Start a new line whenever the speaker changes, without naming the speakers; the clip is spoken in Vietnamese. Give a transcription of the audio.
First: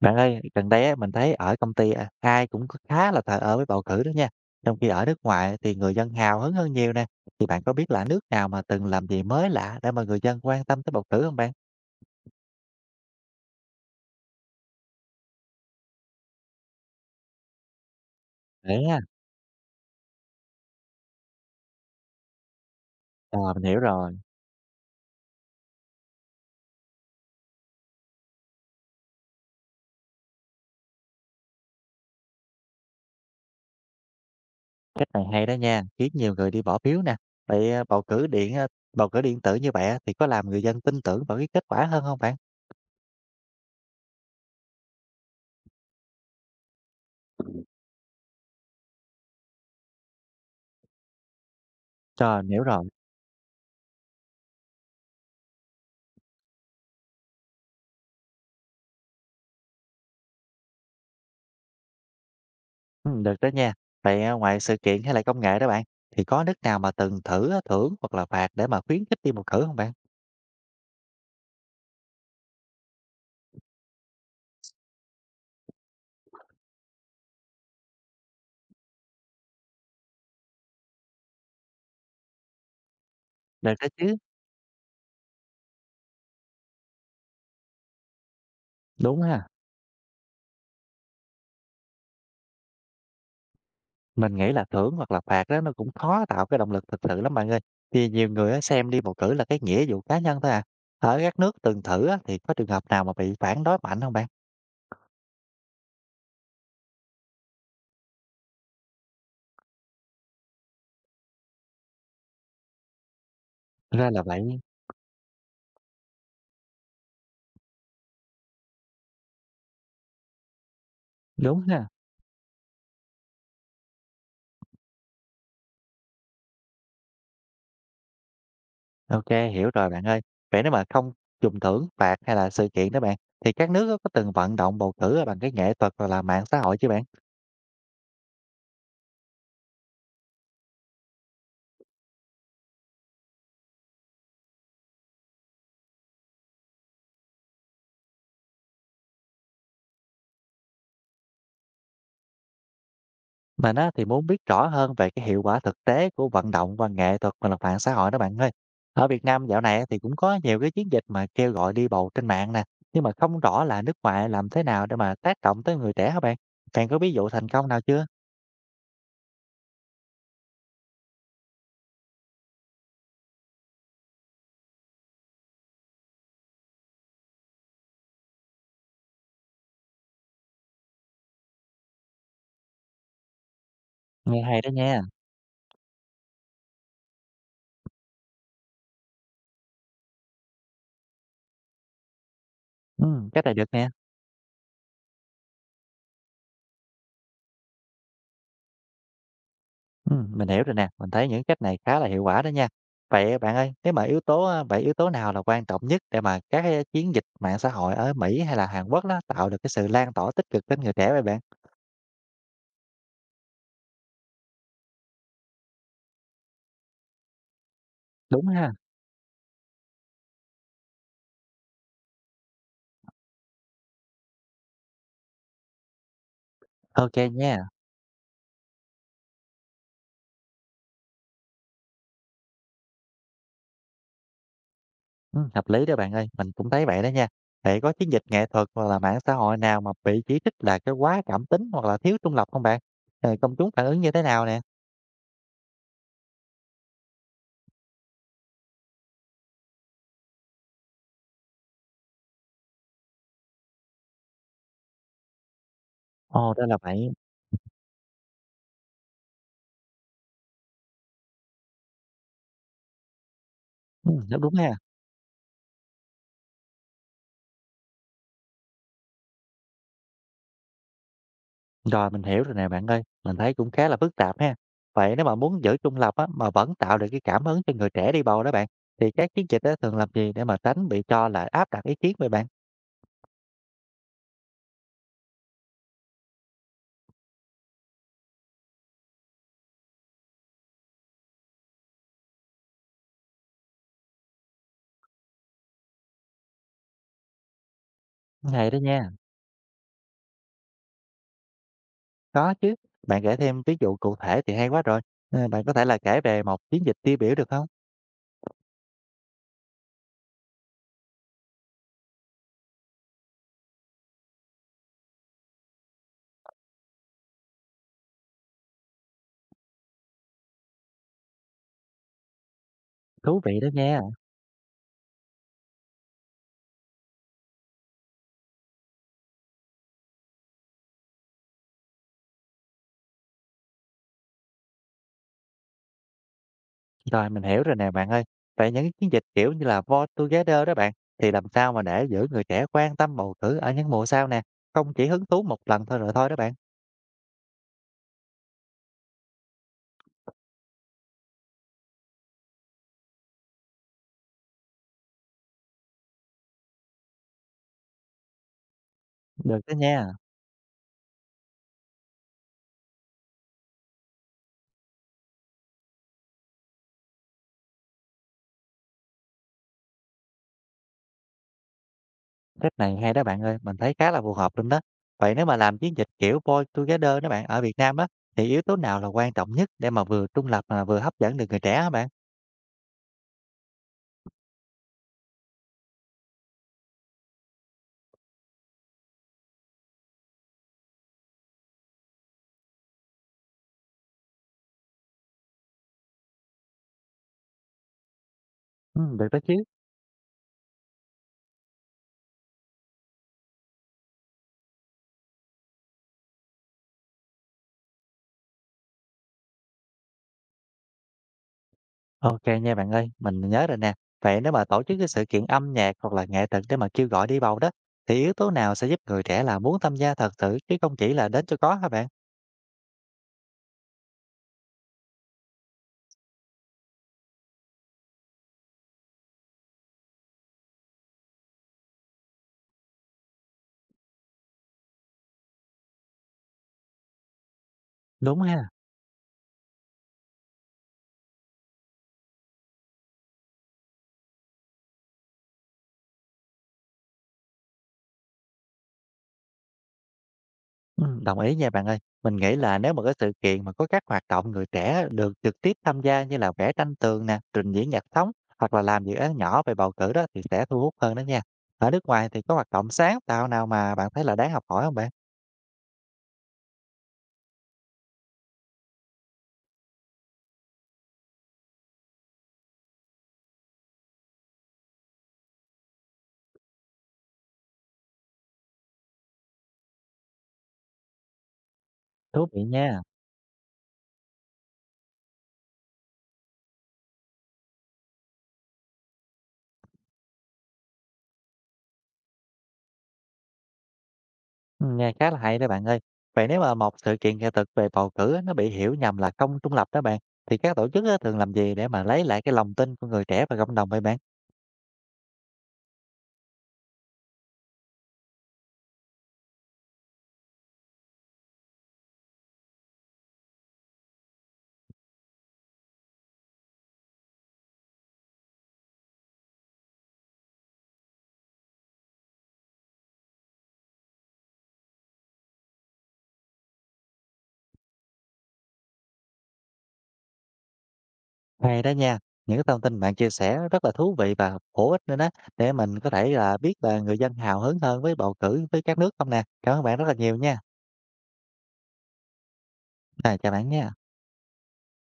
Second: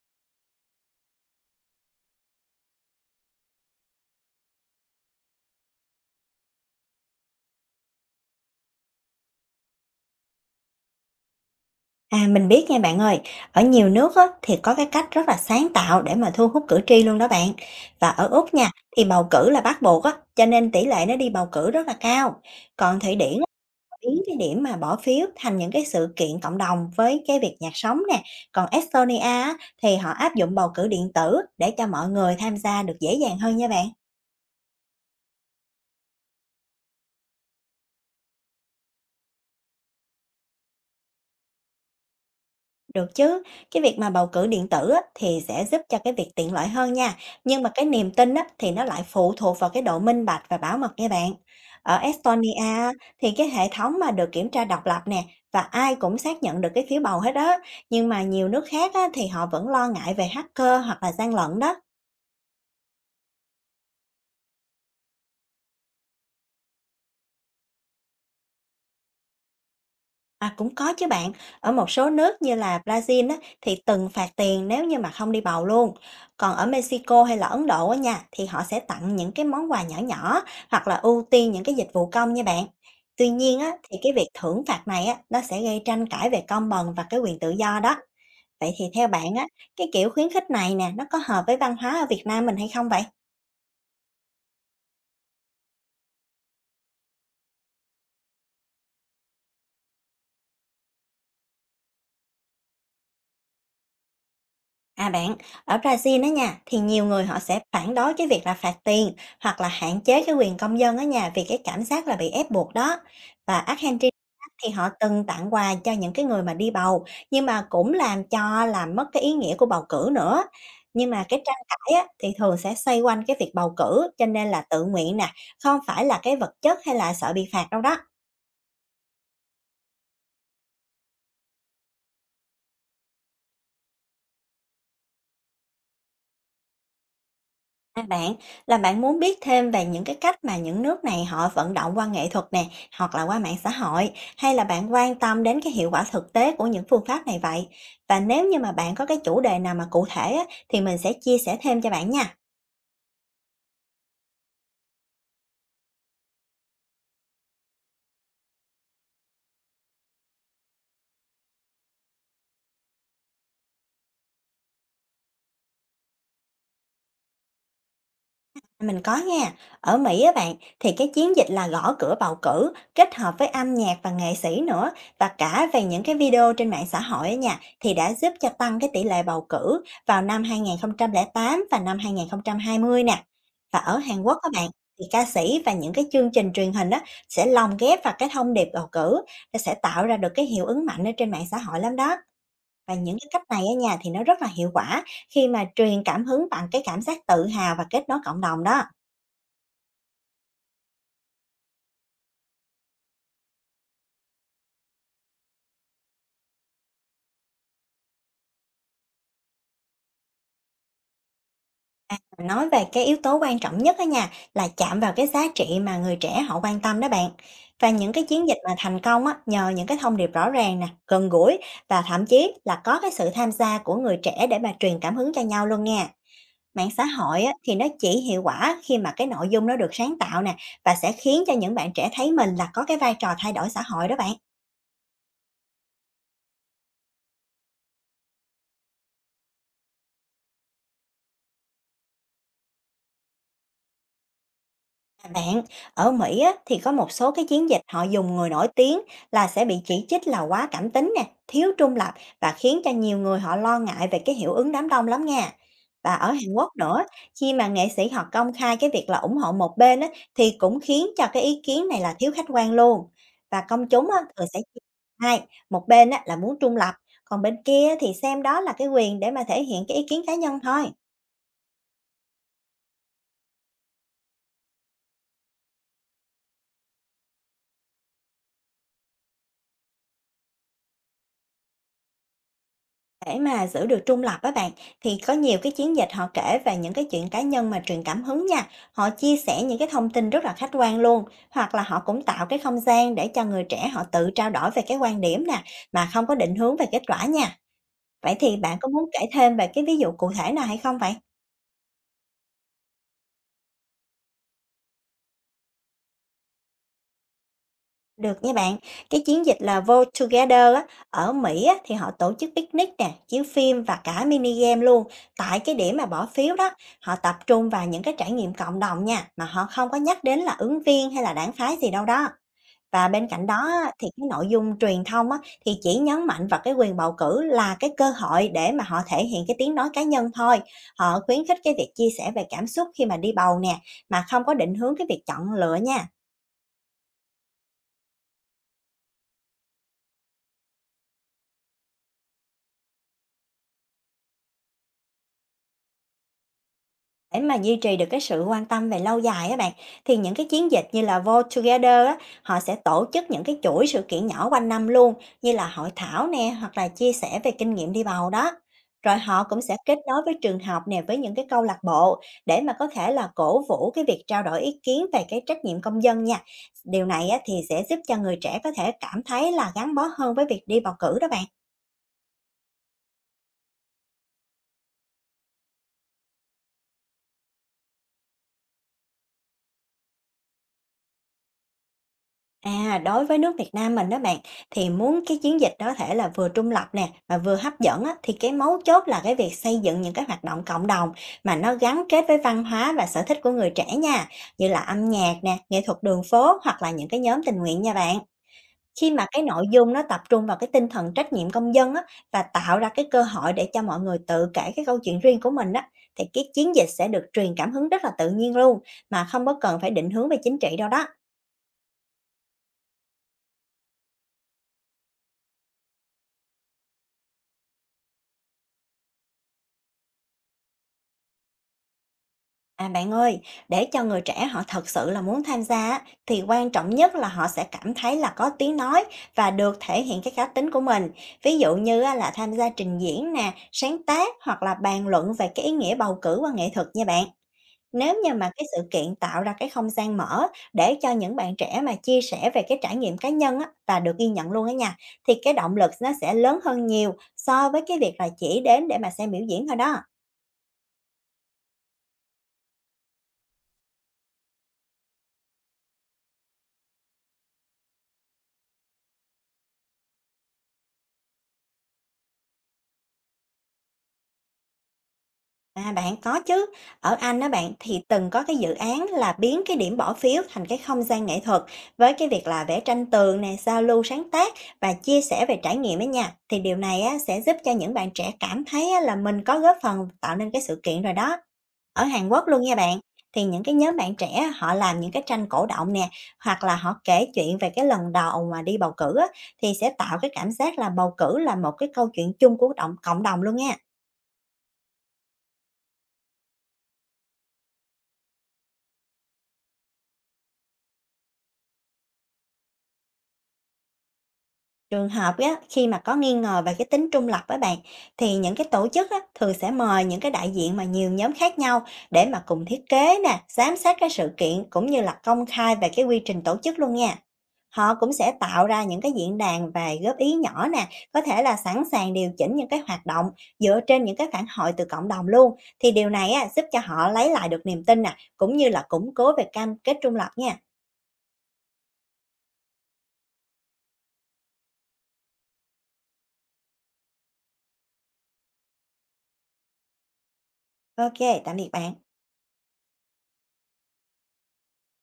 Bạn ơi, gần đây á, mình thấy ở công ty à, ai cũng có khá là thờ ơ với bầu cử đó nha. Trong khi ở nước ngoài thì người dân hào hứng hơn nhiều nè. Thì bạn có biết là nước nào mà từng làm gì mới lạ để mà người dân quan tâm tới bầu cử không bạn?
À, mình biết nha bạn ơi, ở nhiều nước á, thì có cái cách rất là sáng tạo để mà thu hút cử tri luôn đó bạn. Và ở Úc nha,
Để ha.
thì bầu cử là bắt buộc á, cho nên tỷ lệ nó đi bầu cử rất là cao. Còn Thụy Điển
Ờ,
á,
mình hiểu rồi.
biến cái điểm mà bỏ phiếu thành những cái sự kiện cộng đồng với cái việc nhạc sống nè. Còn Estonia á, thì họ áp dụng bầu cử điện tử để cho mọi người tham gia được dễ dàng hơn nha bạn.
Cách này hay đó nha, khiến nhiều người đi bỏ phiếu nè. Vậy à, bầu cử điện tử như vậy á, thì có làm người dân tin tưởng vào cái kết quả hơn không bạn?
Được chứ, cái việc mà bầu cử điện tử á, thì sẽ giúp cho cái việc tiện lợi hơn nha, nhưng mà cái niềm tin á, thì nó lại phụ thuộc vào cái độ minh bạch và bảo mật nha bạn. Ở
Rồi,
Estonia
mình hiểu rồi.
á, thì cái hệ thống mà được kiểm tra độc lập nè và ai cũng xác nhận được cái phiếu bầu hết đó, nhưng mà nhiều nước khác á, thì họ vẫn lo ngại về hacker hoặc là gian lận đó.
Ừ, được đó nha. Vậy à, ngoài sự kiện hay là công nghệ đó bạn, thì có nước nào mà từng thử à, thưởng hoặc là phạt để mà khuyến khích đi bầu cử không bạn?
À, cũng có chứ bạn. Ở một số nước như là Brazil á, thì từng phạt tiền nếu như mà không đi bầu luôn. Còn ở Mexico hay là Ấn Độ á nha, thì họ sẽ tặng những cái món quà nhỏ nhỏ hoặc là ưu tiên những cái dịch vụ công nha bạn. Tuy nhiên á,
Được đó
thì cái
chứ.
việc thưởng phạt này á, nó sẽ gây tranh cãi về công bằng và cái quyền tự do đó. Vậy thì theo
Đúng
bạn á,
ha,
cái kiểu khuyến khích này nè, nó có hợp với văn hóa ở Việt Nam mình hay không vậy?
mình nghĩ là thưởng hoặc là phạt đó nó cũng khó tạo cái động lực thực sự lắm bạn ơi. Thì nhiều người á, xem đi bầu cử là cái nghĩa vụ cá nhân thôi à. Ở các nước từng thử á, thì có trường hợp nào mà bị phản đối mạnh không bạn?
À bạn, ở Brazil đó nha, thì nhiều người họ sẽ phản đối cái việc là phạt tiền hoặc là hạn chế cái quyền công dân ở nhà vì cái cảm giác là bị ép buộc đó. Và Argentina
Ra là vậy.
thì họ từng tặng quà cho những cái người mà đi bầu, nhưng mà cũng làm mất cái ý nghĩa của bầu cử nữa. Nhưng mà cái tranh
Đúng ha.
cãi á, thì thường sẽ xoay quanh cái việc bầu cử, cho nên là tự nguyện nè, không phải là cái vật chất hay là sợ bị phạt đâu đó.
Ok, hiểu rồi bạn ơi. Vậy nếu mà không dùng thưởng, phạt hay là sự kiện đó bạn, thì các nước á, có từng vận động bầu cử bằng cái nghệ thuật hoặc là mạng xã hội chứ bạn?
À, bạn, là bạn muốn biết thêm về những cái cách mà những nước này họ vận động qua nghệ thuật nè, hoặc là qua mạng xã hội, hay là bạn quan tâm đến cái hiệu quả thực tế của những phương pháp này vậy? Và nếu như mà bạn có cái chủ đề nào mà cụ thể á, thì mình sẽ chia sẻ thêm cho bạn nha.
Mình á, thì muốn biết rõ hơn về cái hiệu quả thực tế của vận động và nghệ thuật và là mạng xã hội đó bạn ơi. Ở Việt Nam dạo này á, thì cũng có nhiều cái chiến dịch mà kêu gọi đi bầu trên mạng nè, nhưng mà không rõ là nước ngoài làm thế nào để mà tác động tới người trẻ hả bạn? Bạn có ví dụ thành công nào chưa?
Mình có nha. Ở Mỹ á bạn, thì cái chiến dịch là gõ cửa bầu cử kết hợp với âm nhạc và nghệ sĩ nữa và cả về những cái video trên mạng xã hội á nha, thì đã giúp cho tăng cái tỷ lệ bầu cử vào năm 2008 và năm 2020 nè. Và ở Hàn Quốc
Nghe
các
hay
bạn,
đó nha.
thì ca sĩ và những cái chương trình truyền hình đó sẽ lồng ghép vào cái thông điệp bầu cử, nó sẽ tạo ra được cái hiệu ứng mạnh ở trên mạng xã hội lắm đó. Và
Ừ,
những cái cách
cách này
này
được
ở
nè.
nhà thì nó rất là hiệu quả khi mà truyền cảm hứng bằng cái cảm giác tự hào và kết nối cộng đồng đó.
Ừ, mình hiểu rồi nè, mình thấy những cách này khá là hiệu quả đó nha. Vậy bạn ơi, nếu mà yếu tố nào là quan trọng nhất để mà các cái chiến dịch mạng xã hội ở Mỹ hay là Hàn Quốc đó tạo được cái sự lan tỏa tích cực đến người trẻ vậy bạn?
Nói về cái yếu tố quan trọng nhất á nha, là chạm vào cái giá trị mà người trẻ họ quan tâm đó bạn. Và những cái
Đúng
chiến dịch
ha.
mà thành công á, nhờ những cái thông điệp rõ ràng nè, gần gũi và thậm chí là có cái sự tham gia của người trẻ để mà truyền cảm hứng cho nhau luôn nha. Mạng xã
Ok
hội á,
nha.
thì nó chỉ hiệu quả khi mà cái nội dung nó được sáng tạo nè và sẽ khiến cho những bạn trẻ thấy mình là có cái vai trò thay đổi xã hội đó bạn.
Hợp lý đó bạn ơi, mình cũng thấy vậy đó nha. Vậy có chiến dịch nghệ thuật hoặc là mạng xã hội nào mà bị chỉ trích là cái quá cảm tính hoặc là thiếu trung lập không bạn? Rồi công chúng phản ứng như thế nào nè?
À bạn, ở Mỹ á, thì có một số cái chiến dịch họ dùng người nổi tiếng là sẽ bị chỉ trích là quá cảm tính nè, thiếu trung lập và khiến cho nhiều người họ lo ngại về cái hiệu ứng đám đông lắm nha. Và ở Hàn
Ồ, ra
Quốc
là
nữa,
vậy.
khi mà nghệ sĩ họ công khai cái việc là ủng hộ một bên á, thì cũng khiến cho cái ý kiến này là thiếu khách quan luôn. Và công chúng á,
Đúng
thường
đúng
sẽ
ha.
chia hai, một bên á, là muốn trung lập, còn bên kia thì xem đó là cái quyền để mà thể hiện cái ý kiến cá nhân thôi.
Rồi mình hiểu rồi nè bạn ơi, mình thấy cũng khá là phức tạp ha. Vậy nếu mà muốn giữ trung lập á, mà vẫn tạo được cái cảm hứng cho người trẻ đi bầu đó bạn, thì các chiến dịch á, thường làm gì để mà tránh bị cho là áp đặt ý kiến về bạn?
Để mà giữ được trung lập á bạn, thì có nhiều cái chiến dịch họ kể về những cái chuyện cá nhân mà truyền cảm hứng nha. Họ chia sẻ những cái thông tin rất là khách quan luôn, hoặc là họ cũng tạo cái không gian để cho người trẻ họ tự trao đổi về cái quan điểm nè, mà không có định hướng về kết quả nha. Vậy thì
Hay
bạn
đó
có muốn
nha.
kể thêm về cái ví dụ cụ thể nào hay không vậy?
Có chứ. Bạn kể thêm ví dụ cụ thể thì hay quá rồi. Ờ, Bạn có thể là kể về một chiến dịch tiêu biểu được không?
Được nha bạn. Cái chiến dịch là Vote Together á, ở Mỹ á, thì họ tổ chức picnic nè, chiếu phim và cả mini game luôn. Tại cái điểm mà bỏ phiếu đó, họ tập trung vào những cái trải nghiệm cộng đồng nha, mà họ không có nhắc đến là ứng viên hay là đảng phái gì đâu đó. Và bên
Thú
cạnh
vị
đó
đó
á,
nha.
thì cái nội dung truyền thông á, thì chỉ nhấn mạnh vào cái quyền bầu cử là cái cơ hội để mà họ thể hiện cái tiếng nói cá nhân thôi. Họ khuyến khích cái việc chia sẻ về cảm xúc khi mà đi bầu nè, mà không có định hướng cái việc chọn lựa nha.
Rồi, mình hiểu rồi nè bạn ơi. Vậy những cái chiến dịch kiểu như là Born Together đó bạn, thì làm sao mà để giữ người trẻ quan tâm bầu cử ở những mùa sau nè, không chỉ hứng thú một lần thôi rồi thôi đó bạn.
Để mà duy trì được cái sự quan tâm về lâu dài á bạn, thì những cái chiến dịch như là Vote Together á, họ sẽ tổ chức những cái chuỗi sự kiện nhỏ quanh năm luôn, như là hội thảo nè, hoặc là chia sẻ về kinh nghiệm đi bầu đó. Rồi họ
Được
cũng
đó
sẽ kết
nha,
nối với trường học nè, với những cái câu lạc bộ để mà có thể là cổ vũ cái việc trao đổi ý kiến về cái trách nhiệm công dân nha. Điều này á, thì sẽ giúp cho người trẻ có thể cảm thấy là gắn bó hơn với việc đi bầu cử đó bạn.
cách này hay đó bạn ơi, mình thấy khá là phù hợp luôn đó. Vậy nếu mà làm chiến dịch kiểu Born Together đó bạn ở Việt Nam á, thì yếu tố nào là quan trọng nhất để mà vừa trung lập mà vừa hấp dẫn được người trẻ hả bạn?
À, đối với nước Việt Nam mình đó bạn, thì muốn cái chiến dịch đó thể là vừa trung lập nè mà vừa hấp dẫn á, thì cái mấu chốt là cái việc xây dựng những cái hoạt động cộng đồng mà nó gắn kết với văn hóa và sở thích của người trẻ nha, như là âm nhạc nè, nghệ thuật đường phố hoặc là những cái nhóm tình nguyện nha bạn.
Ừ,
Khi mà
được đó
cái
chứ.
nội dung nó tập trung vào cái tinh thần trách nhiệm công dân á, và tạo ra cái cơ hội để cho mọi người tự kể cái câu chuyện riêng của mình á, thì cái chiến dịch sẽ được truyền cảm hứng rất là tự nhiên luôn mà không có cần phải định hướng về chính trị đâu đó.
OK nha bạn ơi, mình nhớ rồi nè. Vậy nếu mà tổ chức cái sự kiện âm nhạc hoặc là nghệ thuật để mà kêu gọi đi bầu đó, thì yếu tố nào sẽ giúp người trẻ là muốn tham gia thật sự chứ không chỉ là đến cho có hả bạn?
À bạn ơi, để cho người trẻ họ thật sự là muốn tham gia á, thì quan trọng nhất là họ sẽ cảm thấy là có tiếng nói và được thể hiện cái cá tính của mình. Ví dụ như á, là tham gia trình diễn nè, sáng tác hoặc là bàn luận về cái ý nghĩa bầu cử qua nghệ thuật nha bạn. Nếu như
Đúng
mà cái
ha.
sự kiện tạo ra cái không gian mở để cho những bạn trẻ mà chia sẻ về cái trải nghiệm cá nhân á, và được ghi nhận luôn á nha, thì cái động lực nó sẽ lớn hơn nhiều so với cái việc là chỉ đến để mà xem biểu diễn thôi đó.
Ừ, đồng ý nha bạn ơi. Mình nghĩ là nếu mà cái sự kiện mà có các hoạt động người trẻ được trực tiếp tham gia như là vẽ tranh tường nè, trình diễn nhạc sống hoặc là làm dự án nhỏ về bầu cử đó thì sẽ thu hút hơn đó nha. Ở nước ngoài thì có hoạt động sáng tạo nào mà bạn thấy là đáng học hỏi không bạn?
À, bạn có chứ. Ở Anh đó bạn, thì từng có cái dự án là biến cái điểm bỏ phiếu thành cái không gian nghệ thuật với cái việc là vẽ tranh tường nè, giao lưu sáng tác và chia sẻ về trải nghiệm ấy nha. Thì điều này á sẽ giúp cho những bạn trẻ cảm thấy á, là mình có góp phần tạo nên cái sự kiện rồi đó. Ở Hàn Quốc
Thú
luôn
vị
nha bạn.
nha.
Thì những cái nhóm bạn trẻ họ làm những cái tranh cổ động nè, hoặc là họ kể chuyện về cái lần đầu mà đi bầu cử á, thì sẽ tạo cái cảm giác là bầu cử là một cái câu chuyện chung của động cộng đồng luôn nha.
Nghe khá là hay đó bạn ơi. Vậy nếu mà một sự kiện nghệ thuật về bầu cử á, nó bị hiểu nhầm là không trung lập đó bạn, thì các tổ chức á, thường làm gì để mà lấy lại cái lòng tin của người trẻ và cộng đồng vậy bạn?
Trường hợp á, khi mà có nghi ngờ về cái tính trung lập với bạn, thì những cái tổ chức á, thường sẽ mời những cái đại diện mà nhiều nhóm khác nhau để mà cùng thiết kế nè, giám sát cái sự kiện cũng như là công khai về cái quy trình tổ chức luôn nha. Họ cũng sẽ tạo ra những cái diễn đàn về góp ý nhỏ nè, có thể là sẵn sàng điều chỉnh những cái hoạt động dựa trên những cái phản hồi từ cộng đồng luôn. Thì điều này á, giúp cho họ lấy lại được niềm tin nè, cũng như là củng cố về cam kết trung lập nha.
Hay đó nha, những cái thông tin bạn chia sẻ rất là thú vị và bổ ích nữa đó, để mình có thể là biết là người dân hào hứng hơn với bầu cử với các nước không nè. Cảm ơn bạn rất là nhiều nha.
Ok, tạm biệt bạn.
À, chào bạn nha.